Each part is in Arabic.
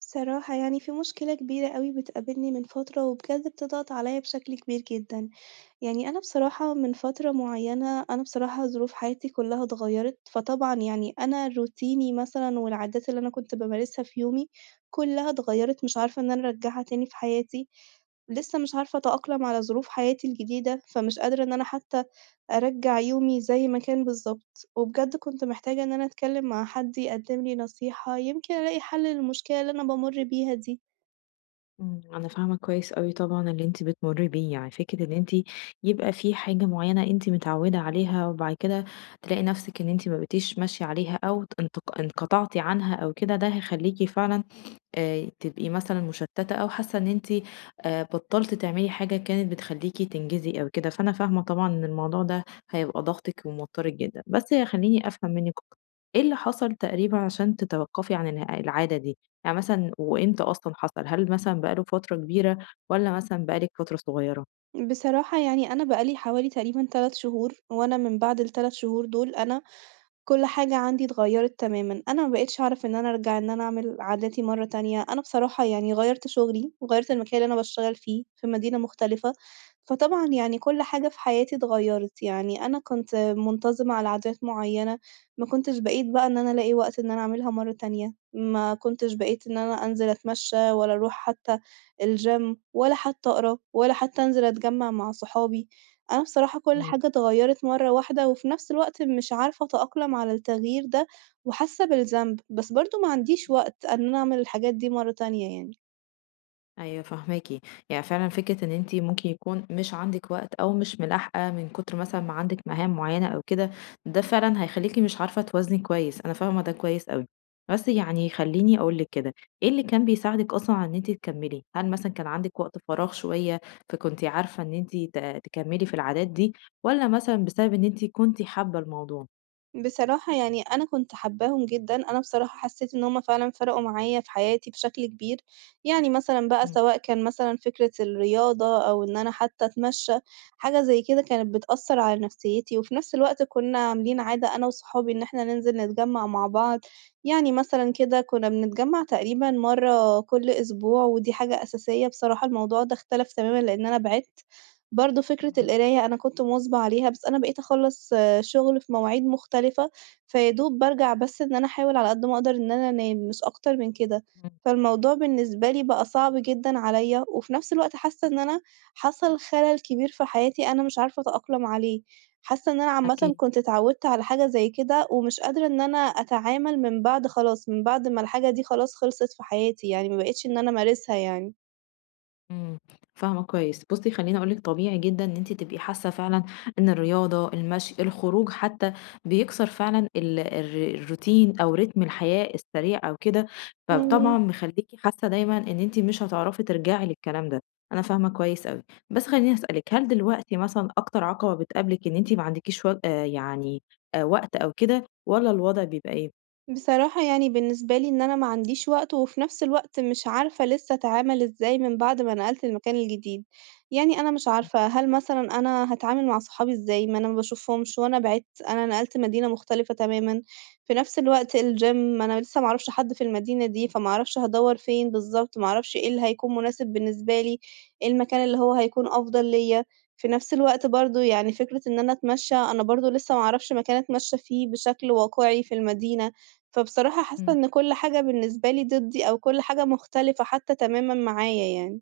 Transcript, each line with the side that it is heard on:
right: بصراحة يعني في مشكلة كبيرة أوي بتقابلني من فترة وبجد بتضغط عليا بشكل كبير جدًا، يعني أنا بصراحة من فترة معينة أنا بصراحة ظروف حياتي كلها اتغيّرت، فطبعًا يعني أنا روتيني مثلًا والعادات اللي أنا كنت بامارسها في يومي كلها اتغيّرت، مش عارفة إن أنا أرجّعها تاني في حياتي، لسه مش عارفة أتأقلم على ظروف حياتي الجديدة، فمش قادرة إن أنا حتى أرجّع يومي زي ما كان بالضبط، وبجد كنت محتاجة إن أنا أتكلّم مع حد يقدّم لي نصيحة، يمكن ألاقي حَل للمشكلة اللي أنا بامُر بيها دي.
left: إمم، أنا فاهمة كويس أوي طبعًا اللي أنتِ بتمُرّي بيه، يعني فكرة إن أنتِ يبقى في حاجة معيّنة أنتِ متعوّدة عليها وبعد كده تلاقي نَفْسِك إن أنتِ ما بقيتيش ماشية عليها أو ت انتق انقطعتِ عنها أو كده، ده هيخلّيكِ فعلًا تبقي مثلًا مشتتة أو حاسة إن أنتِ بطلتِ تعملي حاجة كانت بتخليكِ تنجزي أو كده، فأنا فاهمة طبعًا إن الموضوع ده هيبقى ضاغطِك وموترِك جدًا، بس خلّيني أفهم منِّك أكتر، إيه اللي حصل تقريبًا عشان تتوقفي عن العادة دي؟ يعني مثلًا وإمتى أصلًا حصل؟ هل مثلًا بقى له فترة كبيرة والّا مثلًا بقى لِك فترة صغيرة؟
right: بصراحة يعني أنا بقى لي حوالي تقريبًا 3 شهور، وأنا من بعد ال3 شهور دول أنا كل حاجة عندي اتغيّرت تمامًا، أنا ما بقيتش أعرف إن أنا أرجع إن أنا أعمل عاداتي مرّة تانية، أنا بصراحة يعني غيّرت شغلي، وغيّرت المكان اللي أنا باشتغل فيه في مدينة مختلفة، فطبعًا يعني كل حاجة في حياتي اتغيّرت، يعني أنا كنت منتظمة على عادات معيّنة، ما كنتش بقيت بقى إن أنا ألاقي وقت إن أنا أعملها مرّة تانية، ما كنتش بقيت إن أنا أنزل أتمشّى ولا أروح حتى الgym ولا حتى أقرا ولا حتى أنزل أتجمّع مع صحابي. أنا بصراحة كل
left: إمم.
right: حاجة اتغيّرت مرّة واحدة، وفي نفس الوقت مش عارفة أتأقلم على التغيير ده، وحاسة بالذنب، بس برضه ما عنديش وقت إن أنا أعمل الحاجات دي مرّة تانية يعني.
left: أيوه فاهماكِ، يعني فعلًا فكرة إن أنتِ ممكن يكون مش عندِك وقت أو مش ملاحقة من كتر مثلًا ما عندِك مهام معيّنة أو كده، ده فعلًا هيخلّيكِ مش عارفة توازني كويس، أنا فاهمة ده كويس أوي. بس يعني خلّيني أقول لِك كده، إيه اللي كان بيساعدِك أصلًا على إن أنتِ تكمّلي؟ هل مثلًا كان عندِك وقت فراغ شوية، فكنتِ عارفة إن أنتِ تكمّلي في العادات دي والّا مثلًا بسبب إن أنتِ كنتِ حابة الموضوع؟
right: بصراحة يعني أنا كنت حاباهم جدًا، أنا بصراحة حسيت إن هُم فعلًا فرقوا معايا في حياتي بشكل كبير، يعني مثلًا بقى
left: إمم،
right: سواء كان مثلًا فكرة الرياضة أو إن أنا حتى أتمشى، حاجة زي كده كانت بتأثّر على نفسيتي، وفي نفس الوقت كنا عاملين عادة أنا وصحابي إن إحنا ننزل نتجمّع مع بعض، يعني مثلًا كده كنا بنتجمّع تقريبًا مرّة كل أسبوع، ودي حاجة أساسية بصراحة الموضوع ده اختلف تمامًا لإن أنا بعدت، برضه فكرة
left: إمم،
right: القراية أنا كنت مواظبة عليها، بس أنا بقيت أخلّص شغل في مواعيد مختلفة، فيا دوب بارجع بس إن أنا أحاول على قد ما أقدر إن أنا أنام، مش أكتر من كده.
left: إمم،
right: فالموضوع بالنسبة لي بقى صعب جدًا عليَّ، وفي نفس الوقت حاسة إن أنا حصل خلل كبير في حياتي أنا مش عارفة أتأقلم عليه. حاسة إن أنا عامةً
left: أكيد.
right: كنت اتعودت على حاجة زي كده، ومش قادرة إن أنا أتعامل من بعد خلاص، من بعد ما الحاجة دي خلاص خلصت في حياتي، يعني ما بقيتش إن أنا أمارسها يعني.
left: إمم، فاهمة كويس. بُصّي خلّيني أقول لِك طبيعي جدًا إن أنتِ تبقي حاسة فعلًا إن الرياضة، المشي، الخروج حتى بيكسر فعلًا ال الر الروتين أو رتم الحياة السريع أو كده،
right: إمم.
left: فطبعًا مخلّيكِ حاسة دايمًا إن أنتِ مش هتعرفي ترجعي للكلام ده، أنا فاهمة كويس أوي. بس خلّيني أسألِك، هل دلوقتي مثلًا أكتر عقبة بتقابلِك إن أنتِ ما عندكيش و يعني وقت أو كده والّا الوضع بيبقى إيه؟
right: بصراحة يعني بالنسبة لي إن أنا ما عنديش وقت، وفي نفس الوقت مش عارفة لسه أتعامل إزاي من بعد ما نقلت المكان الجديد، يعني أنا مش عارفة هل مثلًا أنا هاتعامل مع صحابي إزاي؟ ما أنا ما باشوفهمش وأنا بعِدت، أنا نقلت مدينة مختلفة تمامًا، في نفس الوقت الgym أنا لسه ما أعرفش حد في المدينة دي، فما أعرفش هادوّر فين بالضبط، ما أعرفش إيه اللي هيكون مناسب بالنسبة لي، إيه المكان اللي هو هيكون أفضل ليّا، في نفس الوقت برضه يعني فكرة إن أنا أتمشى، أنا برضه لسه ما أعرفش مكان أتمشى فيه بشكل واقعي في المدينة. فبصراحة حاسة
left: إمم.
right: إن كل حاجة بالنسبة لي ضدّي أو كل حاجة مختلفة حتى تمامًا معايا يعني.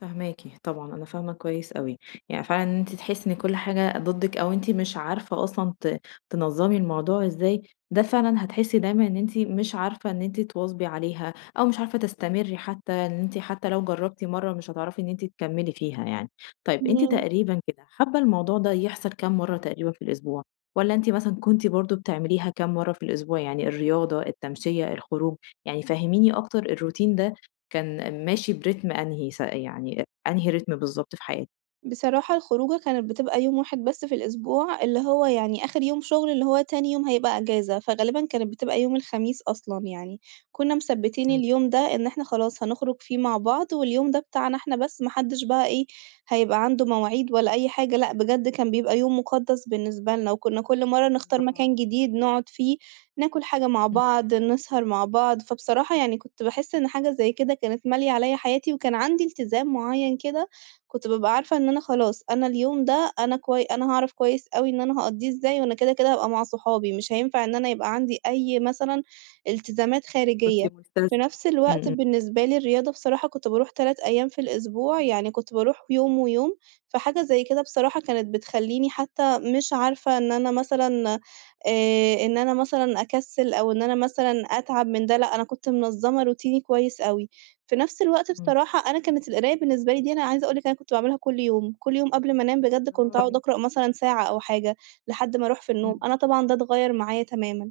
left: فاهماكِ، طبعًا أنا فاهمة كويس أوي، يعني فعلًا إن أنتِ تحسّي إن كل حاجة ضدِّك أو أنتِ مش عارفة أصلًا تنظّمي الموضوع إزاي، ده فعلًا هتحسّي دايمًا إن أنتِ مش عارفة إن أنتِ تواظبي عليها، أو مش عارفة تستمري حتى إن أنتِ حتى لو جرّبتِ مرّة مش هتعرفي إن أنتِ تكمّلي فيها يعني. طيب أنتِ
right: إمم.
left: تقريبًا كده حابة الموضوع ده يحصل كام مرّة تقريبًا في الأسبوع؟ والّا أنتِ مثلًا كنتِ برضه بتعمليها كام مرّة في الأسبوع، يعني الرياضة، التمشية، الخروج، يعني فهّميني أكتر الroutine ده كان ماشي برتم أنهي س يعني أنهي رتم بالضبط في حياتِك؟
right: بصراحة الخروجة كانت بتبقى يوم واحد بس في الأسبوع، اللي هو يعني آخر يوم شغل، اللي هو تاني يوم هيبقى إجازة، فغالبًا كانت بتبقى يوم الخميس أصلًا يعني، كنا مثبتين
left: إمم،
right: اليوم ده إن إحنا خلاص هنخرج فيه مع بعض، واليوم ده بتاعنا إحنا بس، ما حدش بقى إيه هيبقى عنده مواعيد ولا أي حاجة، لأ بجد كان بيبقى يوم مقدس بالنسبة لنا، وكنا كل مرة نختار
left: برافو
right: مكان
left: عليكِ،
right: جديد نقعد فيه، ناكل حاجة مع
left: إمم.
right: بعض، نسهر مع بعض، فبصراحة يعني كنت باحس إن حاجة زي كده كانت مالية عليَّ حياتي، وكان عندي التزام معين كده كنت بابقى عارفة إن أنا خلاص، أنا اليوم ده أنا هاعرف كويس أوي إن أنا هاقضّيه إزاي، وأنا كده، كده هابقى مع صحابي، مش هينفع إن أنا يبقى عندي أي مثلًا التزامات
left: كنتِ
right: خارجية. في
left: ملتزمة،
right: نفس
left: إمم،
right: الوقت
left: إمم.
right: بالنسبة لي الرياضة بصراحة كنت باروح 3 أيام في الأسبوع، يعني كنت باروح يوم ويوم، فحاجة زي كده بصراحة كانت بتخلّيني حتى مش عارفة إن أنا مثلًا إن أنا مثلًا أكسّل أو إن أنا مثلًا أتعب من ده، لأ، أنا كنت منظّمة روتيني كويس أوي. في نفس الوقت
left: إمم،
right: بصراحة أنا كانت القراية بالنسبة لي دي أنا عايزة أقول لِك أنا كنت باعملها كل يوم، كل يوم قبل ما أنام بجد كنت
left: برافو
right: أقعد
left: عليكِ،
right: أقرأ مثلًا ساعة أو حاجة، لحد ما أروح في النوم،
left: إمم.
right: أنا طبعًا ده اتغيّر معايا تمامًا.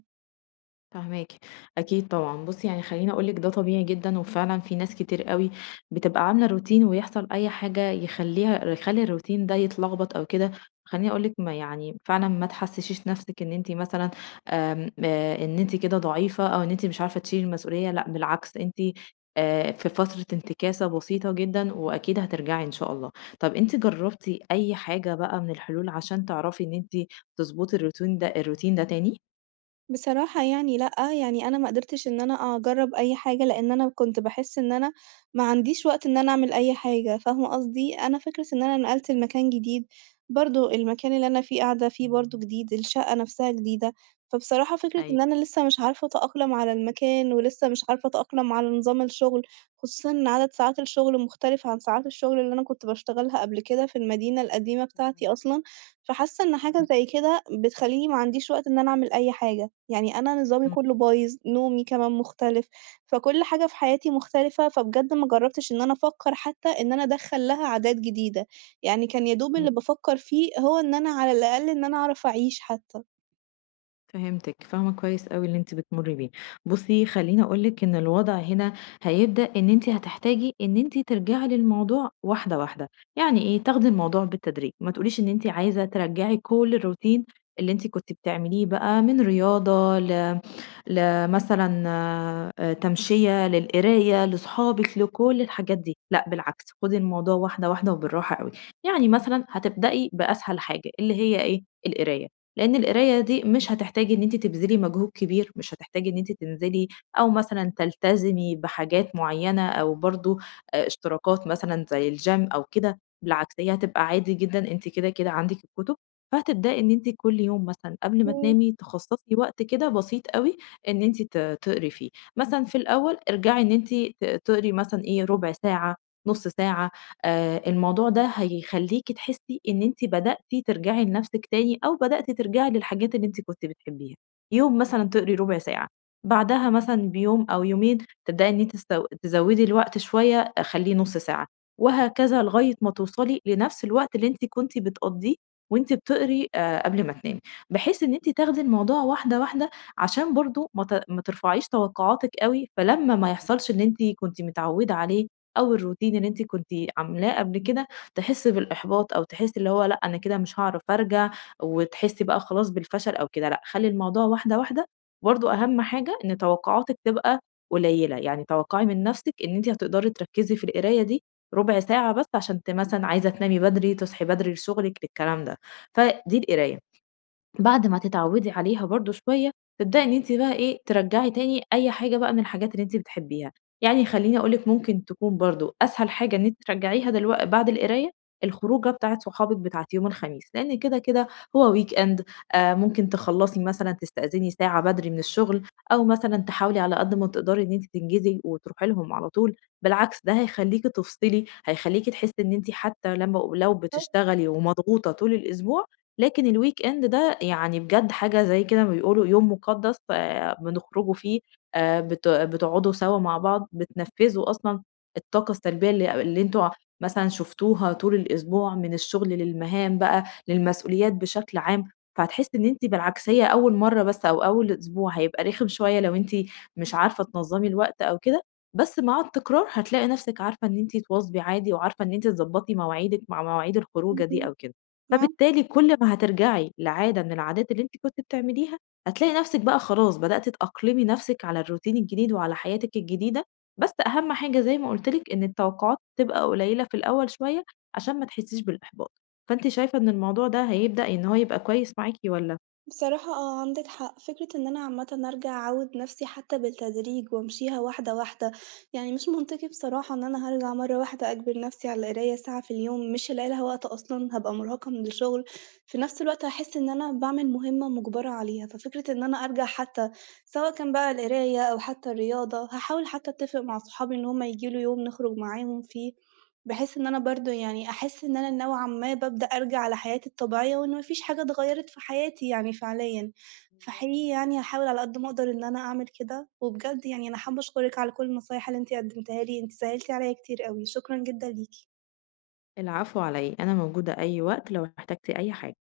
left: فاهماكِ، أكيد طبعًا. بُصّي، يعني خلّيني أقول لِك ده طبيعي جدًا، وفعلًا في ناس كتير أوي بتبقى عاملة روتين ويحصل أي حاجة يخلّي الروتين ده يتلخبط أو كده. خلّيني أقول لِك ما يعني فعلًا ما تحسّسيش نَفْسِك إن أنتِ مثلًا آمم، إن أنتِ كده ضعيفة أو إن أنتِ مش عارفة تشيلي المسؤولية، لأ بالعكس، أنتِ في فترة انتكاسة بسيطة جدًا وأكيد هترجعي إن شاء الله. طَب أنتِ جرّبتِ أي حاجة بقى من الحلول عشان تعرفي إن أنتِ تضبطي الروتين ده تاني؟
right: بصراحة يعني لأ، يعني أنا ما قدرتش إن أنا أجرّب أي حاجة، لإن أنا كنت باحس إن أنا ما عنديش وقت إن أنا أعمل أي حاجة، فاهمة قصدي؟ أنا فكرة إن أنا نقلت لمكان جديد، برضه المكان اللي أنا فيه قاعدة فيه برضه جديد، الشقة نفسها جديدة، فبصراحة فكرة
left: أيوه.
right: إن أنا لسه مش عارفة أتأقلم على المكان، ولسه مش عارفة أتأقلم على نظام الشغل، خصوصًا إن عدد ساعات الشغل مختلف عن ساعات الشغل اللي أنا كنت باشتغلها قبل كده في المدينة القديمة بتاعتي
left: فاهماكِ.
right: أصلًا، فحاسة إن حاجة
left: إمم.
right: زي كده بتخلّيني ما عنديش وقت إن أنا أعمل أي حاجة. يعني أنا نظامي كلّه
left: إمم،
right: بايظ، نومي كمان مختلف، فكل حاجة في حياتي مختلفة، فبجد ما جرّبتش إن أنا أفكّر حتى إن أنا أدخّل لها عادات جديدة، يعني كان يا دوب اللي
left: إمم،
right: بافكّر فيه هو إن أنا على الأقل إن أنا أعرف أعيش حتى.
left: فهمتِك، فاهمة كويس أوي اللي أنتِ بتمُرّي بيه. بُصّي، خلّيني أقول لِك إن الوضع هنا هيبدأ إن أنتِ هتحتاجي إن أنتِ ترجعي للموضوع واحدة، واحدة، يعني إيه، تاخدي الموضوع بالتدريج، ما تقوليش إن أنتِ عايزة ترجّعي كل الroutine اللي أنتِ كنتِ بتعمليه بقى من رياضة لمثلًا تمشية، للقراية، لصحابِك، لكل الحاجات دي، لأ بالعكس، خُدي الموضوع واحدة، واحدة وبالراحة أوي. يعني مثلًا هتبدئي بأسهل حاجة اللي هي إيه، القراية. لأن القراية دي مش هتحتاجي إن أنتِ تبذلي مجهود كبير، مش هتحتاجي إن أنتِ تنزلي أو مثلًا تلتزمي بحاجات معيّنة أو برضه اشتراكات مثلًا زي الgym أو كده، بالعكس هي هتبقى عادي جدًا أنتِ كده، كده عندِك الكتب، فهتبدئي إن أنتِ كل يوم مثلًا قبل ما
right: إمم،
left: تنامي تخصصي وقت كده بسيط أوي إن أنتِ تقري فيه، مثلًا في الأول ارجعي إن أنتِ تقري مثلًا إيه ربع ساعة، نُص ساعة، الموضوع ده هيخلّيكِ تحسّي إن أنتِ بدأتِ ترجعي لنَفْسِك تاني أو بدأتِ ترجعي للحاجات اللي أنتِ كنتِ بتحبيها. يوم مثلًا تقري رُبع ساعة، بعدها مثلًا بيوم أو يومين تبدئي إن أنتِ تزوّدي الوقت شوية آه، خلّيه نُص ساعة، وهكذا لغاية ما توصلي لنَفْس الوقت اللي أنتِ كنتِ بتقضّيه وأنتِ بتقري قبل ما تنامي، بحيث إن أنتِ تاخدي الموضوع واحدة، واحدة عشان برضه ما ترفعيش توقعاتِك أوي، فلمّا ما يحصلش اللي أنتِ كنتِ متعوّدة عليه أو الروتين اللي أنتِ كنتِ عاملاه قبل كده، تحسي بالإحباط أو تحسي اللي هو لأ، أنا كده مش هاعرف أرجع، وتحسي بقى خلاص بالفشل أو كده، لأ، خلّي الموضوع واحدة، واحدة، وبرضه أهم حاجة إن توقعاتِك تبقى قليلة، يعني توقعي من نفسِك إن أنتِ هتقدري تركّزي في القراية دي ربع ساعة بس عشان مثلًا عايزة تنامي بدري، تصحي بدري لشغلِك، للكلام ده، فدي القراية. بعد ما تتعودي عليها برضه شوية، تبدئي إن أنتِ بقى إيه، ترجّعي تاني أي حاجة بقى من الحاجات اللي أنتِ بتحبيها، يعني خلّيني أقول لِك ممكن تكون برضه أسهل حاجة إن أنتِ ترجّعيها دلوق بعد القراية، الخروجة بتاعة صحابِك بتاعة يوم الخميس، لإن كده، كده هو weekend ممكن تخلّصي مثلًا تستأذني ساعة بدري من الشغل، أو مثلًا تحاولي على قد ما تقدري إن أنتِ تنجزي وتروحي لهم على طول، بالعكس ده هيخلّيكِ تفصلي، هيخلّيكِ تحسّي إن أنتِ حتى لمّا لو
right: بالضبط،
left: بتشتغلي ومضغوطة طول الأسبوع، لكن الweekend ده يعني بجد حاجة زي كده ما بيقولوا يوم مقدس بنخرجوا فيه، بت بتقعدوا سوا مع بعض، بتنفّذوا أصلًا الطاقة السلبية اللي أنتم مثلًا شُفتوها طول الأسبوع من الشغل للمهام بقى، للمسؤوليات بشكل عام، فهتحسّي إن أنتِ بالعكسية أول مرّة بس أو أول أسبوع هيبقى رخم شوية لو أنتِ مش عارفة تنظّمي الوقت أو كده، بس مع التكرار هتلاقي نَفْسِك عارفة إن أنتِ تواظبي عادي وعارفة إن أنتِ تضبّطي مواعيدِك مع مواعيد
right: إمم.
left: الخروجة دي
right: إمم.
left: أو كده.
right: معاك
left: فبالتالي كل ما هترجعي لعادة من العادات اللي أنتِ كنتِ بتعمليها، هتلاقي نفسِك بقى خلاص بدأتِ تأقلمي نفسِك على الروتين الجديد وعلى حياتِك الجديدة، بس أهم حاجة زي ما قُلت لِك إن التوقعات تبقى قليلة في الأول شوية عشان ما تحسيش بالإحباط. فأنتِ شايفة إن الموضوع ده هيبدأ إن هو يبقى كويس معاكِ والّا؟
right: بصراحة آه عندِك حق، فكرة إن أنا عامةً أرجع أعوِّد نَفْسي حتى بالتدريج وأمشيها واحدة، واحدة، يعني مش منطقي بصراحة إن أنا هارجع مرّة واحدة أجبر نَفْسي على القراية ساعة في اليوم، مش هالاقي لها وقت أصلًا، هابقى مرهقة من الشغل، في نَفْس الوقت هاحس إن أنا باعمل مهمة مُجبرة عليها، ففكرة إن أنا أرجع حتى سواء كان بقى القراية أو حتى الرياضة، هاحاول حتى أتّفق مع صحابي إن هم ييجوا لي يوم نخرج معاهم فيه، بحيث إن أنا برضه يعني أحس إن أنا نوعًا ما بابدأ أرجع لحياتي الطبيعية وإن ما فيش حاجة اتغيّرت في حياتي يعني فعليًا، فحقيقي يعني هاحاول على قد ما أقدر إن أنا أعمل كده، وبجد يعني أنا حابة أشكرِك على كل النصايح اللي أنتِ قدّمتيها لي، أنتِ سهّلتِ عليّا كتير أوي، شكرًا جدًا ليكِ.
left: العفو على إيه، أنا موجودة أي وقت لو احتجتِ أي حاجة.